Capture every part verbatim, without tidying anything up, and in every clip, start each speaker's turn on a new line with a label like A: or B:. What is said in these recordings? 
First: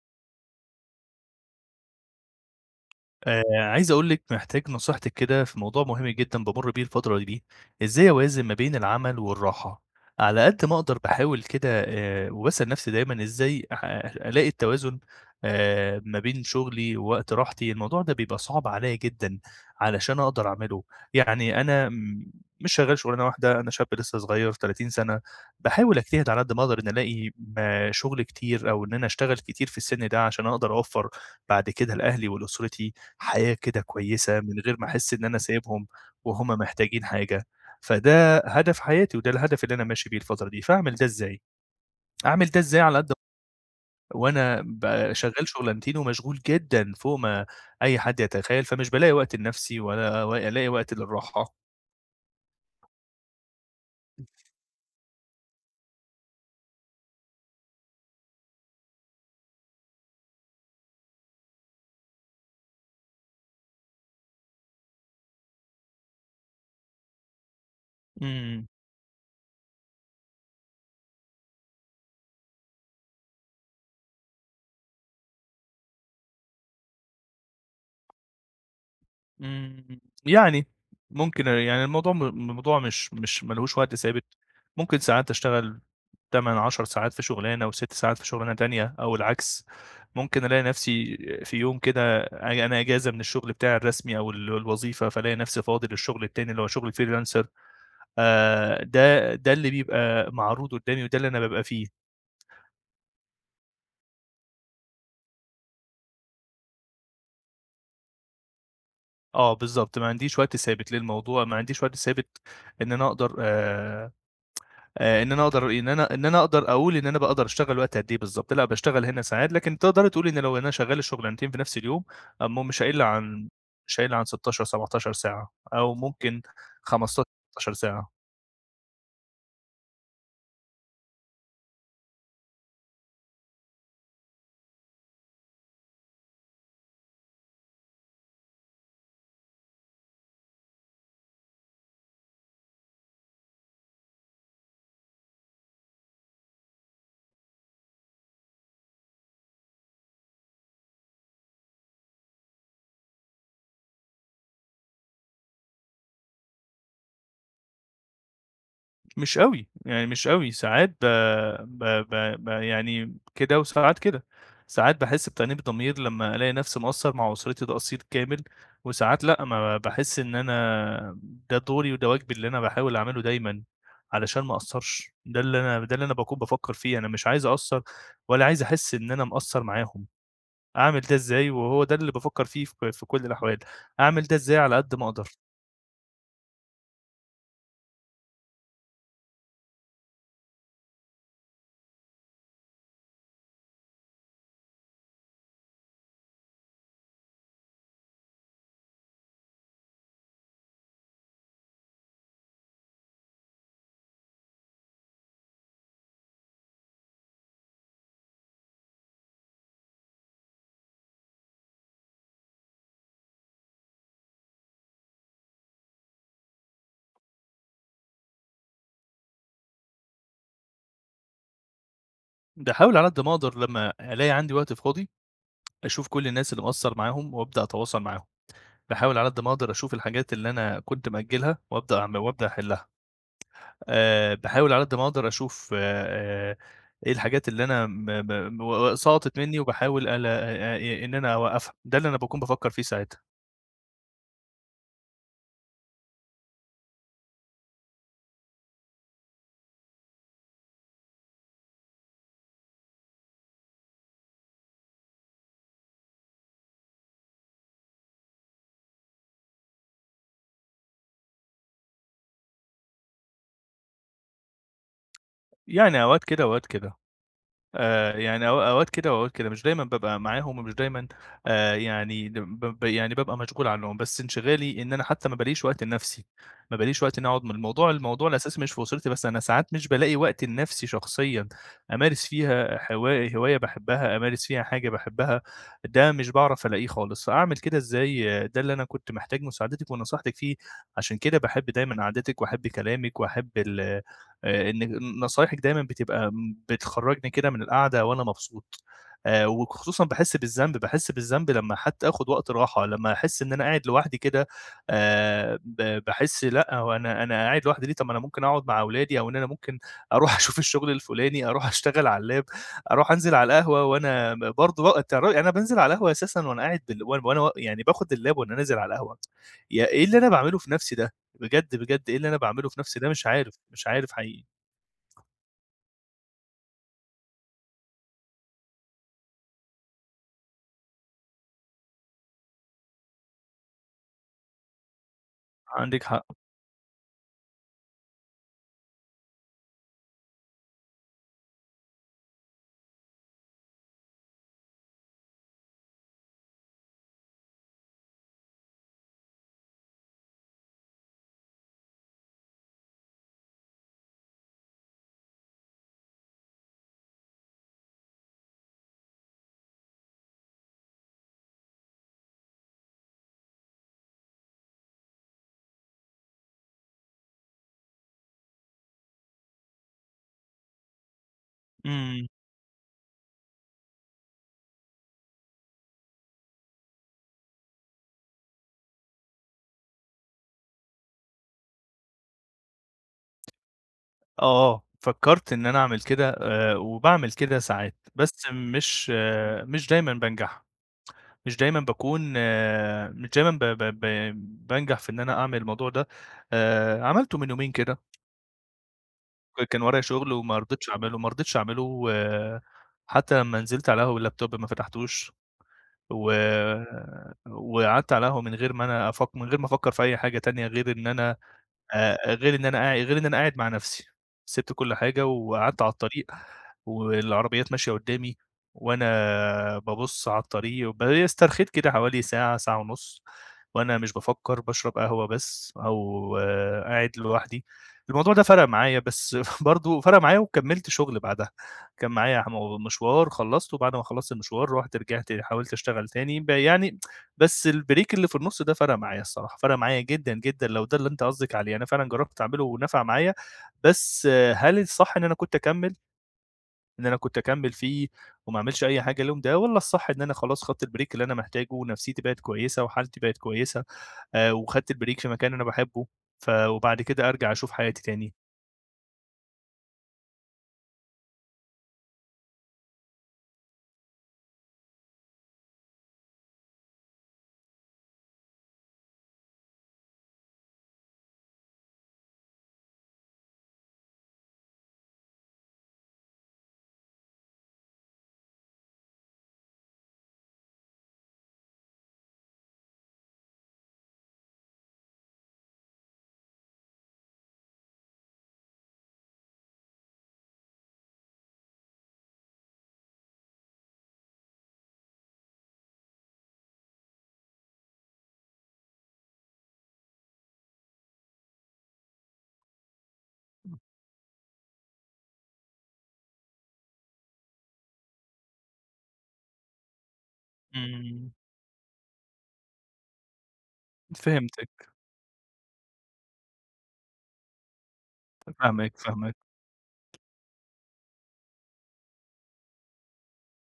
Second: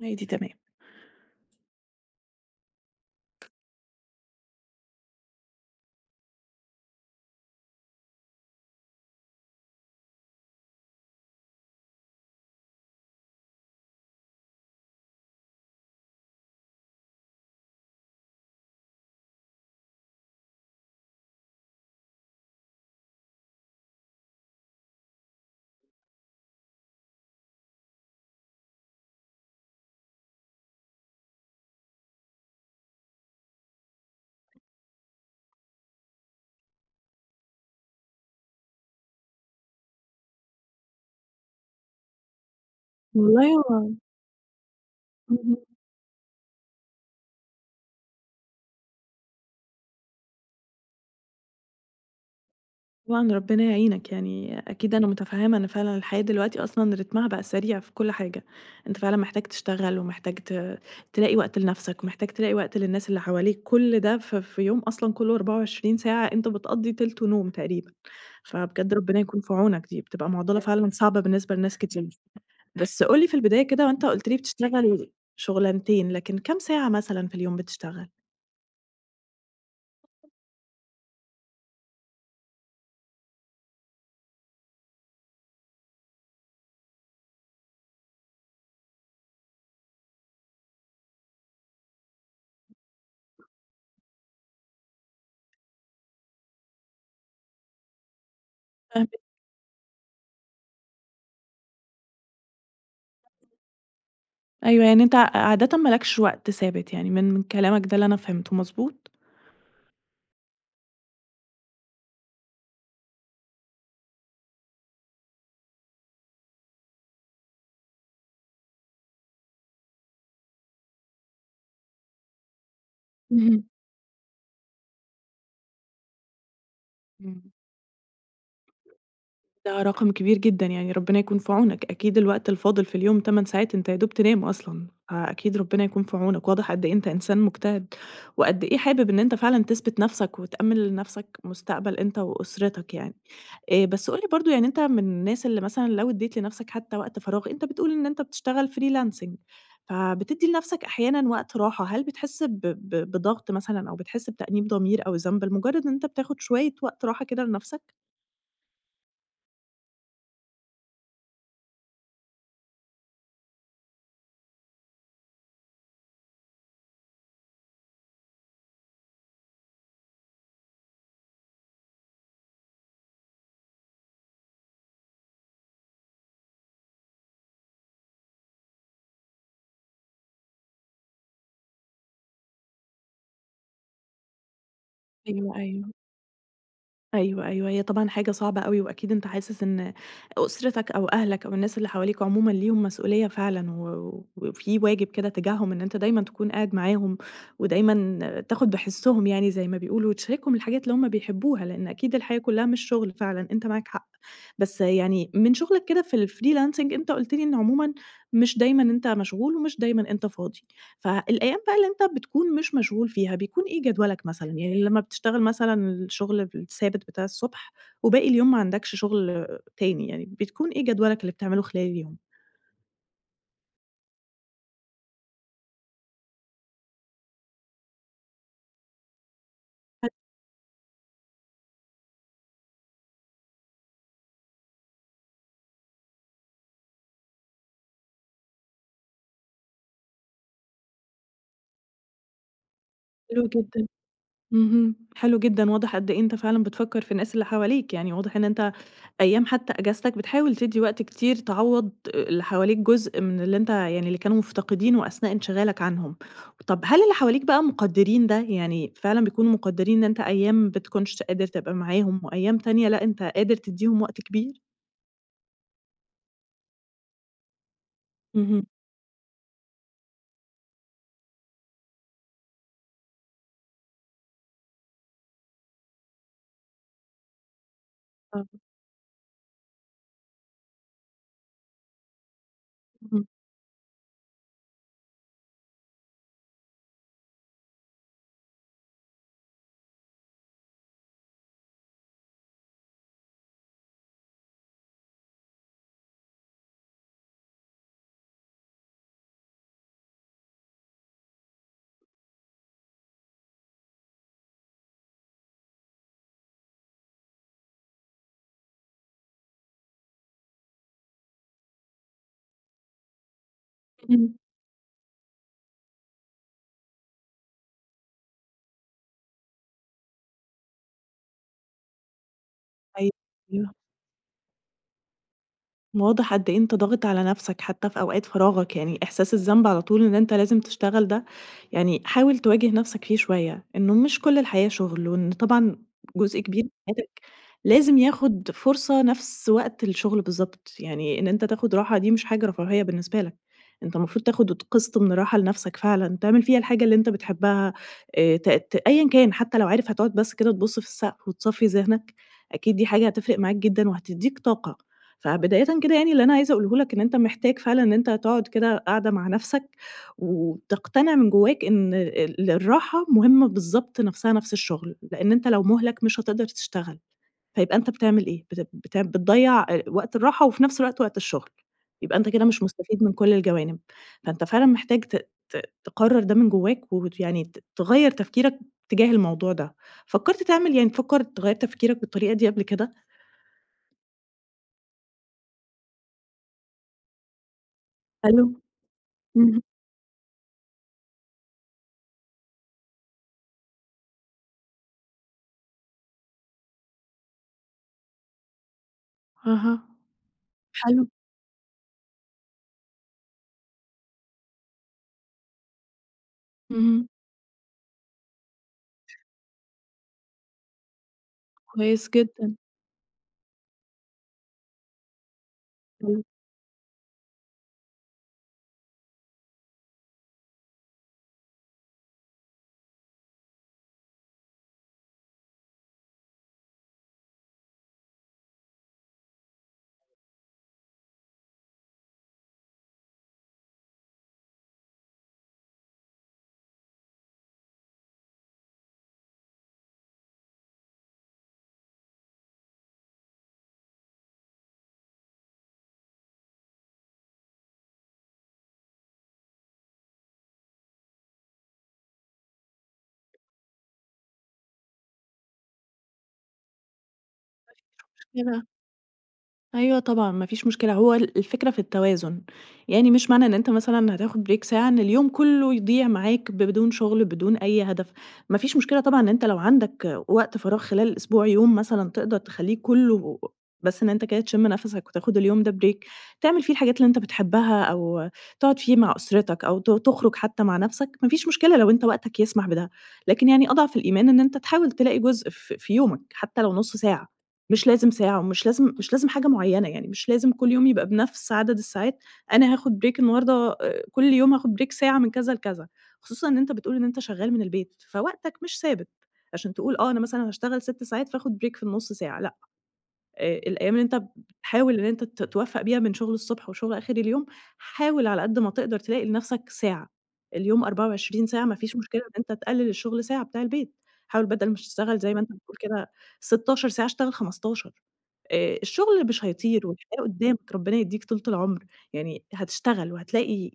A: هي دي تمام.
B: آآ، عايز أقول لِك محتاج نصيحتِك كده في موضوع مهم جدًا بامُر بيه الفترة دي، إزاي أوازن ما بين العمل والراحة. على قد ما أقدر باحاول كده آآ، وباسأل نفسي دايمًا إزاي أح ألاقي التوازن آآ، ما بين شغلي ووقت راحتي. الموضوع ده بيبقى صعب عليَّ جدًا علشان أقدر أعمله. يعني أنا م مش شغال شغلانة واحدة، أنا شاب لسه صغير تلاتين سنة، باحاول أجتهد على قد ما أقدر إن ألاقي ما شغل كتير أو إن أنا أشتغل كتير في السن ده عشان أقدر أوفّر بعد كده لأهلي ولأسرتي. حياة كده كويسة، من غير ما أحس إن أنا سايبهم وهُم محتاجين حاجة. فده هدف حياتي وده الهدف اللي أنا ماشي بيه الفترة دي، فاعمل ده إزاي؟ أعمل ده إزاي على قد.
A: والله هو
B: وأنا ب شغال
A: اهم.
B: شغلانتين ومشغول جدًا فوق ما أي حد يتخيل، فمش بالاقي وقت لنفسي ولا و ألاقي وقت للراحة.
A: طبعًا ربنا يعينك، يعني أكيد أنا متفهّمة إن فعلًا الحياة دلوقتي أصلًا رتمها بقى سريع في كل حاجة، أنت فعلًا محتاج تشتغل ومحتاج ت تلاقي وقت لنفسك، ومحتاج تلاقي وقت للناس اللي حواليك، كل ده ف في يوم أصلًا كله 24 ساعة أنت بتقضّي تِلته نوم تقريبًا،
B: إمم.
A: فبجد ربنا يكون في عونك، دي بتبقى معضلة فعلًا صعبة بالنسبة لناس كتير. بس قُل لي في البداية كده وأنت قُلت لي بتشتغل شغلانتين، لكن كام ساعة مثلًا في اليوم بتشتغل؟
B: إمم، يعني ممكن يعني الموضوع م الموضوع مش مش ما لهوش وقت ثابت. ممكن ساعات أشتغل تمانية، عشر ساعات في شغلانة و6 ساعات في شغلانة تانية أو العكس. ممكن ألاقي نفسي في يوم كده أ أنا إجازة من الشغل بتاعي الرسمي أو ال الوظيفة، فالاقي نفسي فاضي للشغل التاني اللي هو شغل الfreelancer. آآ، ده ده اللي بيبقى معروض قدامي وده اللي أنا بابقى فيه.
A: أيوه، يعني أنت ع عادةً ما لكش وقت ثابت يعني من من كلامك ده اللي أنا فهمته، مضبوط؟
B: آه، بالضبط، ما عنديش وقت ثابت للموضوع، ما عنديش وقت ثابت إن أنا أقدر. آآ آه، ان انا اقدر ان انا ان انا اقدر اقول ان انا بقدر اشتغل وقت قد ايه بالظبط. لا بشتغل هنا ساعات لكن تقدر تقول ان لو انا شغال الشغلانتين في نفس اليوم أما مش هقل عن
A: اهم،
B: مش هقل عن ستاشر سبعتاشر ساعة، او ممكن خمستاشر
A: إمم.
B: ستة عشر ساعة.
A: ده رقم كبير جدًا، يعني ربنا يكون في عونك، أكيد الوقت الفاضل في اليوم 8 ساعات أنت يا دوب تنام أصلًا، فأكيد ربنا يكون في عونك، واضح قد إيه أنت إنسان مجتهد، وقد إيه حابب إن أنت فعلًا تثبت نفسك وتأمِّن لنفسك مستقبل أنت وأسرتك يعني. آآ بس قُل لي برضه يعني أنت من الناس اللي مثلًا لو ادّيت لنفْسك حتى وقت فراغ، أنت بتقول إن أنت بتشتغل freelancing، فبتدّي لنفْسك أحيانًا وقت راحة، هل بتحس ب ب بضغط مثلًا أو بتحس بتأنيب ضمير أو ذنب لمجرد إن أنت بتاخد شوية وقت راحة كده لنفْسك؟
B: مش أوي، يعني مش أوي، ساعات ب ب ب ب يعني كده وساعات كده. ساعات باحس بتأنيب ضمير لمّا ألاقي نفسي مقصّر مع أسرتي تقصير كامل، وساعات لأ، ما باحس. إن أنا ده دوري وده واجبي اللي أنا باحاول أعمله دايمًا علشان ما أقصّرش، ده اللي أنا ده اللي أنا باكون بافكّر فيه. أنا مش عايز أقصّر ولا عايز أحس إن أنا مقصّر معاهم. أعمل ده إزاي؟ وهو ده اللي بافكّر فيه في في كل الأحوال. أعمل ده إزاي على قد ما أقدر؟
A: أيوه، أيوه. أيوه، أيوه، هي طبعًا حاجة صعبة أوي، وأكيد أنت حاسس إن أسرتك أو أهلك أو الناس اللي حواليك عمومًا ليهم مسؤولية فعلًا، و وفي واجب كده تجاههم إن أنت دايمًا تكون قاعد معاهم، ودايمًا تاخد بحسهم يعني زي ما بيقولوا، وتشاركهم الحاجات اللي هُم بيحبوها، لأن أكيد الحياة كلها مش شغل فعلًا، أنت معاك حق. بس يعني من شغلك كده في الfreelancing أنت قُلت لي إن عمومًا مش دايمًا أنت مشغول، ومش دايمًا أنت فاضي. فالأيام بقى اللي أنت بتكون مش مشغول فيها، بيكون إيه جدولك مثلًا؟ يعني لمّا بتشتغل مثلًا الشغل الثابت بتاع الصبح وباقي اليوم ما عندكش شغل تاني يعني، بتكون إيه جدولك اللي بتعمله خلال اليوم؟
B: باحاول على قد ما أقدر لمّا ألاقي عندي وقت فاضي أشوف كل الناس اللي مقصّر معاهم وأبدأ أتواصل معاهم. باحاول على قد ما أقدر أشوف الحاجات اللي أنا كنت مأجّلها وأبدأ أعم وأبدأ أحلّها. آآ باحاول على قد ما أقدر أشوف آآ إيه الحاجات اللي أنا م م و سقطت منّي وباحاول ألا آآ إن أنا أوقّفها. ده اللي أنا باكون بافكّر فيه ساعتها.
A: حلو جدًا. اهم، حلو جدًا، واضح قد إيه أنت فعلًا بتفكّر في الناس اللي حواليك، يعني واضح إن أنت أيام حتى أجازتك بتحاول تدّي وقت كتير تعوّض اللي حواليك جزء من اللي أنت يعني اللي كانوا مفتقدينه أثناء انشغالك عنهم. طَب هل اللي حواليك بقى مقدّرين ده؟ يعني فعلًا بيكونوا مقدّرين إن أنت أيام ما بتكونش قادر تبقى معاهم وأيام تانية لأ، أنت قادر تدّيهم وقت كبير؟
B: يعني أوقات كده وأوقات كده. آآ، يعني أو
A: اهم،
B: أوقات كده وأوقات كده، مش دايمًا بابقى معاهم ومش دايمًا. آآ، يعني ب ب يعني بابقى مشغول عنهم، بس انشغالي إن أنا حتى ما بالاقيش وقت لنفسي. ما بالاقيش وقت إني أقعد. م الموضوع الموضوع
A: آه،
B: الأساسي مش في أسرتي بس، أنا ساعات مش بالاقي وقت لنفسي شخصيًا أمارس فيها
A: اهم،
B: حوا هواية باحبها، أمارس فيها حاجة باحبها. ده مش باعرف ألاقيه خالص، فأعمل كده إزاي؟ آه، ده اللي أنا كنت محتاج مساعدتِك ونصيحتِك فيه. عشان كده باحب دايمًا قعدتِك وأحب كلامِك وأحب ال آآ إن نصايحِك دايمًا بتبقى م بتخرّجني كده من القعدة وأنا مبسوط. آآ وخصوصًا باحس بالذنب، باحس بالذنب لمّا حتى آخُد وقت راحة، لمّا أحس إن أنا قاعد لوحدي كده. آآ ب باحس لأ، هو أنا أنا قاعد لوحدي ليه؟ طَب ما أنا ممكن أقعد مع أولادي أو إن أنا ممكن أروح أشوف الشغل الفُلاني، أروح أشتغل على اللاب، أروح أنزل على القهوة وأنا
A: اهم،
B: ب برضه بقى. أنت ر أنا بانزل على القهوة أساسًا وأنا قاعد بال وأنا وأنا و يعني باخُد اللاب وأنا نازل على القهوة. يا إيه اللي أنا باعمله في نَفْسي ده؟ بجد، بجد إيه اللي أنا باعمله في نَفْسي ده؟ مش عارف،
A: أيوه.
B: مش عارف حقيقي.
A: واضح قد إيه أنت ضاغط على نفسك حتى في أوقات فراغك، يعني إحساس الذنب على طول إن أنت لازم تشتغل ده، يعني حاول تواجه نفسك فيه شوية، إنه مش كل الحياة شغل، وإن طبعًا
B: عندِك حق.
A: جزء كبير من حياتك لازم ياخد فرصة نفس وقت الشغل بالضبط، يعني إن أنت تاخد راحة دي مش حاجة رفاهية بالنسبة لك، أنت المفروض تاخد قسط من الراحة لنفسك فعلًا، تعمل فيها الحاجة اللي أنت بتحبها، آآ ت ت أيًا كان حتى لو عارف هتقعد بس كده تبُص في السقف وتصفي ذهنك، أكيد دي حاجة هتفرق معاك جدًا وهتدّيك طاقة. فبدايةً كده يعني اللي أنا عايزة أقوله لك إن أنت محتاج فعلًا إن أنت تقعد كده قعدة مع نفسك، وتقتنع من جواك إن ال الراحة مهمة بالضبط نفسها نفس الشغل، لإن أنت لو مُهلَك مش هتقدر تشتغل، فيبقى أنت بتعمل إيه؟ بت بت بتضيّع آآ وقت الراحة وفي نفس الوقت وقت الشغل، يبقى
B: إمم.
A: أنت كده مش مستفيد من كل الجوانب، فأنت فعلًا محتاج ت ت تقرر ده من جواك وت يعني ت تغيّر تفكيرك تجاه الموضوع ده، فكرت تعمل يعني تفكر تغيّر تفكيرك بالطريقة دي قبل كده؟
B: آه. آه، فكّرت إن أنا أعمل كده، آآ، وباعمل كده ساعات،
A: ألو،
B: بس مش
A: اهم،
B: مش دايمًا بانجح، مش دايمًا باكون مش دايمًا ب ب ب بانجح في إن أنا أعمل الموضوع ده. آآ، عملته من يومين كده، ك كان
A: أها.
B: ورايا شغل وما رضيتش
A: حلو،
B: أعمله، ما رضيتش أعمله. و حتى لمّا نزلت على القهوة باللابتوب ما فتحتوش، و
A: اهم،
B: وقعدت على القهوة من غير ما أنا أفك من غير ما أفكّر في أي حاجة تانية غير إن أنا،
A: كويس
B: آآ غير
A: جدًا،
B: إن أنا قاع غير إن أنا قاعد مع نفسي. سِبت كل حاجة وقعدت على
A: حلو،
B: الطريق، والعربيات ماشية قدّامي، وأنا بابُص على الطريق وب استرخيت كده حوالي ساعة، ساعة ونُص، وأنا مش بافكّر، باشرب قهوة بس أو قاعد لوحدي. الموضوع ده فرَق معايا، بس برضه فرَق معايا وكمّلت شُغل بعدها، كان معايا م مشوار خلّصته، بعد ما خلّصت المشوار رُحت رجعت حاولت أشتغل تاني. ب يعني بس البريك اللي في النُص ده فرَق معايا الصراحة، فرَق معايا جدًا، جدًا، لو ده اللي أنت قصدِك عليه، أنا فعلًا جرّبت أعمله ونفع معايا. بس هل الصح إن أنا كنت أكمّل، إن أنا كنت أكمّل فيه وما أعملش أي حاجة اليوم ده، والّا الصح إن أنا خلاص خدت البريك اللي أنا محتاجه ونفسيتي بقت كويسة وحالتي بقت كويسة، آآ وخدت البريك في مكان أنا باحبه، ف وبعد كده أرجع أشوف حياتي تاني؟
A: كده أيوه طبعًا، ما فيش مشكلة، هو ال الفكرة في التوازن، يعني مش معنى إن أنت مثلًا هتاخد بريك ساعة إن اليوم كلّه يضيع معاك بدون شغل، بدون أي هدف، ما فيش مشكلة طبعًا إن أنت لو عندك وقت فراغ خلال الأسبوع يوم مثلًا تقدر تخلّيه كلّه بس إن أنت كده تشم نفسك وتاخد اليوم ده بريك، تعمل فيه الحاجات اللي أنت بتحبها أو تقعد فيه مع أسرتك أو ت تخرج حتى مع نفسك، ما فيش مشكلة لو أنت وقتك يسمح بده، لكن يعني أضعف الإيمان إن أنت تحاول تلاقي جزء ف في يومك حتى لو نُص ساعة. مش لازم ساعة ومش لازم مش لازم حاجة معيّنة، يعني مش لازم كل يوم يبقى بنفس عدد الساعات، أنا هاخد break النهارده آآ كل يوم هاخد break ساعة من كذا لكذا، خصوصًا إن أنت بتقول إن أنت شغّال من البيت، فوقتك مش ثابت، عشان تقول آه أنا مثلًا هاشتغل 6 ساعات فاخد break في النُص ساعة، لأ، آآ الأيام اللي أنت بتحاول إن أنت ت توفّق بيها بين شغل الصبح وشغل آخر اليوم، حاول على قد ما تقدر تلاقي لنفسك ساعة، اليوم
B: إمم،
A: 24 ساعة ما فيش مشكلة إن أنت تقلل الشغل ساعة بتاع البيت، حاول بدل ما
B: فهمتِك.
A: تشتغل زي ما أنت بتقول كده 16 ساعة اشتغل خمستاشر. آآ
B: فاهمِك،
A: الشغل
B: فاهمِك،
A: مش هيطير والحياة قدّامك، ربنا يدّيك طولة العمر، يعني هتشتغل وهتلاقي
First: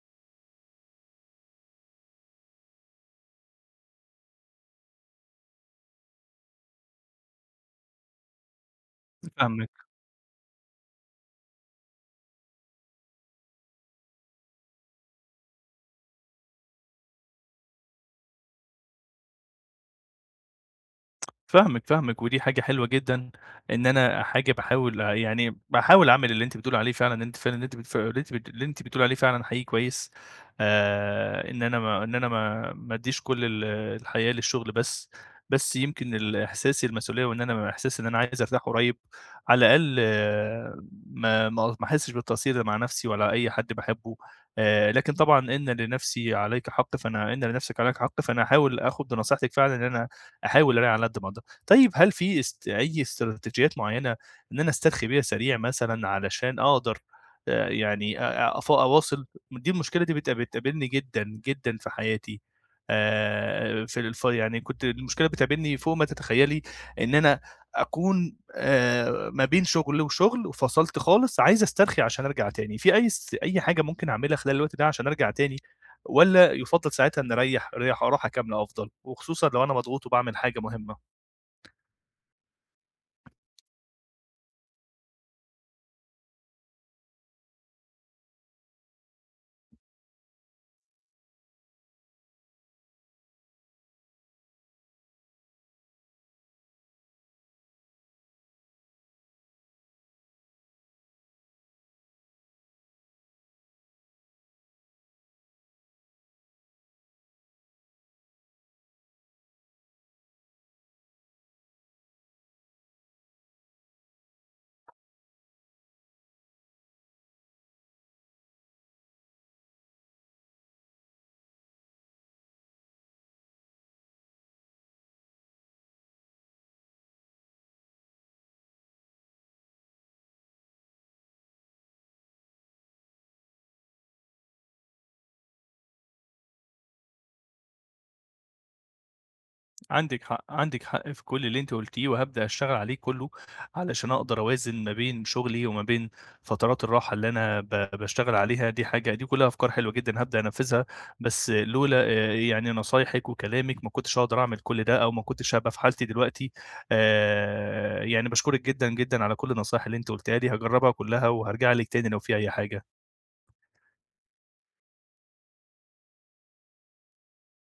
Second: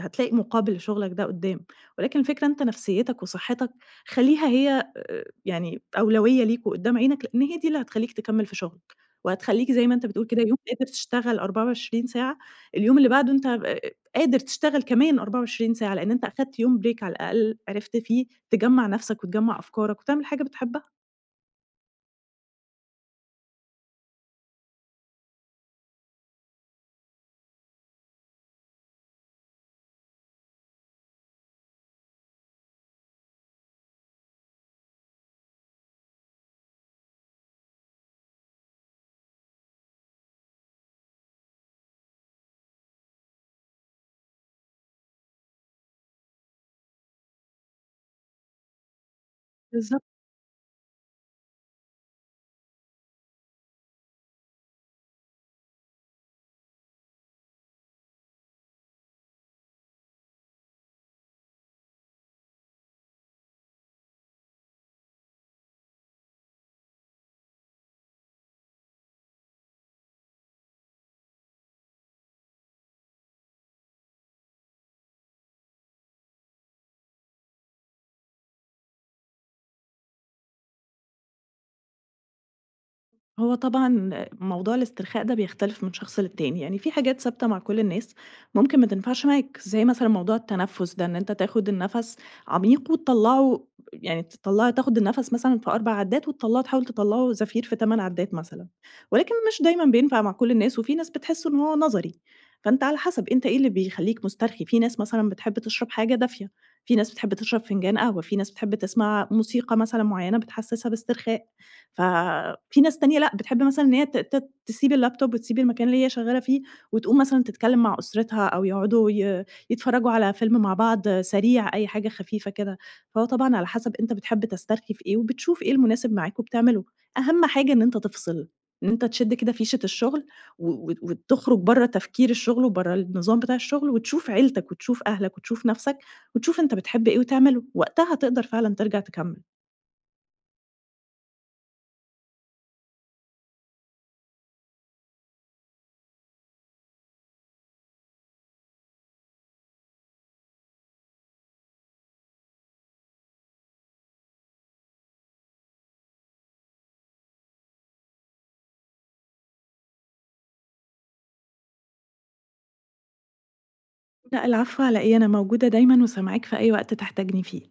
A: هتلاقي مقابل لشغلك ده قدّام، ولكن الفكرة أنت نفسيّتك وصحّتك خلّيها هي آآ يعني أولوية ليك وقدّام عينك، لإن هي دي اللي هتخلّيك تكمّل في شغلك، وهتخلّيك زي
B: فاهمِك.
A: ما أنت بتقول كده يوم قادر تشتغل 24 ساعة، اليوم اللي بعده أنت آآ قادر تشتغل كمان 24 ساعة، لإن أنت أخدت يوم break على الأقل عرفت فيه تجمّع نفسك وتجمّع أفكارك وتعمل حاجة بتحبها.
B: فاهمِك، فاهمِك، ودي حاجة حلوة جدًا، إن أنا حاجة باحاول يعني باحاول أعمل اللي أنتِ بتقولي عليه فعلًا. أنتِ فعلًا اللي أنتِ بتف اللي أنتِ بت اللي أنتِ بتقولي عليه فعلًا حقيقي كويس. آآ، إن أنا ما إن أنا ما ما أديش كل ال الحياة للشغل بس، بس يمكن ال إحساسي المسؤولية وإن أنا إحساس إن أنا عايز أرتاح قريب، على الأقل ما ما ما أحسش بالتقصير لا مع نفسي ولا أي حد باحبه. آآ، لكن طبعًا إن لنفسي عليك حق، فأنا إن لنفسك عليك حق، فأنا هاحاول آخد بنصيحتِك فعلًا إن
A: بالضبط.
B: أنا أحاول أراعي على قد ما أقدر. طيب هل في است أي استراتيجيات معيّنة إن أنا أسترخي بيها سريع مثلًا علشان أقدر، آآ يعني أ أ- أف أواصل؟ دي المشكلة دي بتقاب بتقابلني جدًا، جدًا في حياتي. آآ في الف يعني كنت المشكلة بتقابلني فوق ما تتخيّلي، إن أنا أكون، آآ ما بين شُغل وشُغل وفصلت خالص، عايز أسترخي عشان أرجع تاني. في أي س أي حاجة ممكن أعملها خلال الوقت ده عشان أرجع تاني، والّا يُفضّل ساعتها إني أريّح ريح راحة كاملة أفضل، وخصوصًا لو أنا مضغوط وباعمل حاجة مهمة؟
A: هو طبعًا موضوع الاسترخاء ده بيختلف من شخص للتاني، يعني في حاجات ثابتة مع كل الناس ممكن ما تنفعش معاك، زي مثلًا موضوع التنفس ده، إن أنت تاخد النفس عميق وتطلّعه يعني تطلّع تاخد النفس مثلًا في 4 عدّات وتطلّعه تحاول تطلّعه زفير في 8 عدّات مثلًا، ولكن مش دايمًا بينفع مع كل الناس، وفي ناس بتحس إن هو نظري، فأنت على حسب أنت إيه اللي بيخلّيك مسترخي، في ناس مثلًا بتحب تشرب حاجة دافية، في ناس بتحب تشرب فنجان قهوة، في ناس بتحب تسمع موسيقى مثلًا معيّنة بتحسسها باسترخاء. ففي ناس تانية لأ، بتحب مثلًا إن هي ت ت تسيب اللابتوب وتسيب المكان اللي هي شغالة فيه، وتقوم مثلًا تتكلم مع أسرتها أو يقعدوا ي يتفرجوا على فيلم مع بعض سريع، أي حاجة خفيفة كده. فهو طبعًا على حسب أنت بتحب تسترخي في إيه، وبتشوف إيه المناسب معاك وبتعمله. أهم حاجة إن أنت تفصل، إن أنت تشد كده فيشة الشغل و و وتخرج برّه تفكير الشغل وبرّه النظام بتاع الشغل، وتشوف عيلتك وتشوف أهلك وتشوف نفسك، وتشوف أنت بتحب إيه وتعمله، وقتها تقدر فعلًا ترجع تكمل.
B: عندِك حق، عندِك حق في كل اللي أنتِ قُلتيه، وهابدأ أشتغل عليه كلّه علشان أقدر أوازن ما بين شغلي وما بين فترات الراحة اللي أنا ب باشتغل عليها. دي حاجة دي كلّها أفكار حلوة جدًا هابدأ أنفّذها. بس لولا، آآ يعني، نصايحِك وكلامِك ما كنتش هاقدر أعمل كل ده، أو ما كنتش هابقى في حالتي دلوقتي. آآ يعني باشكرِك جدًا، جدًا على كل النصايح اللي أنتِ قُلتيها لي، هاجرّبها كلّها وهارجع لِك تاني لو في أي حاجة.
A: لأ العفو على إيه، أنا موجودة دايمًا وسامعاك في أي وقت تحتاجني فيه.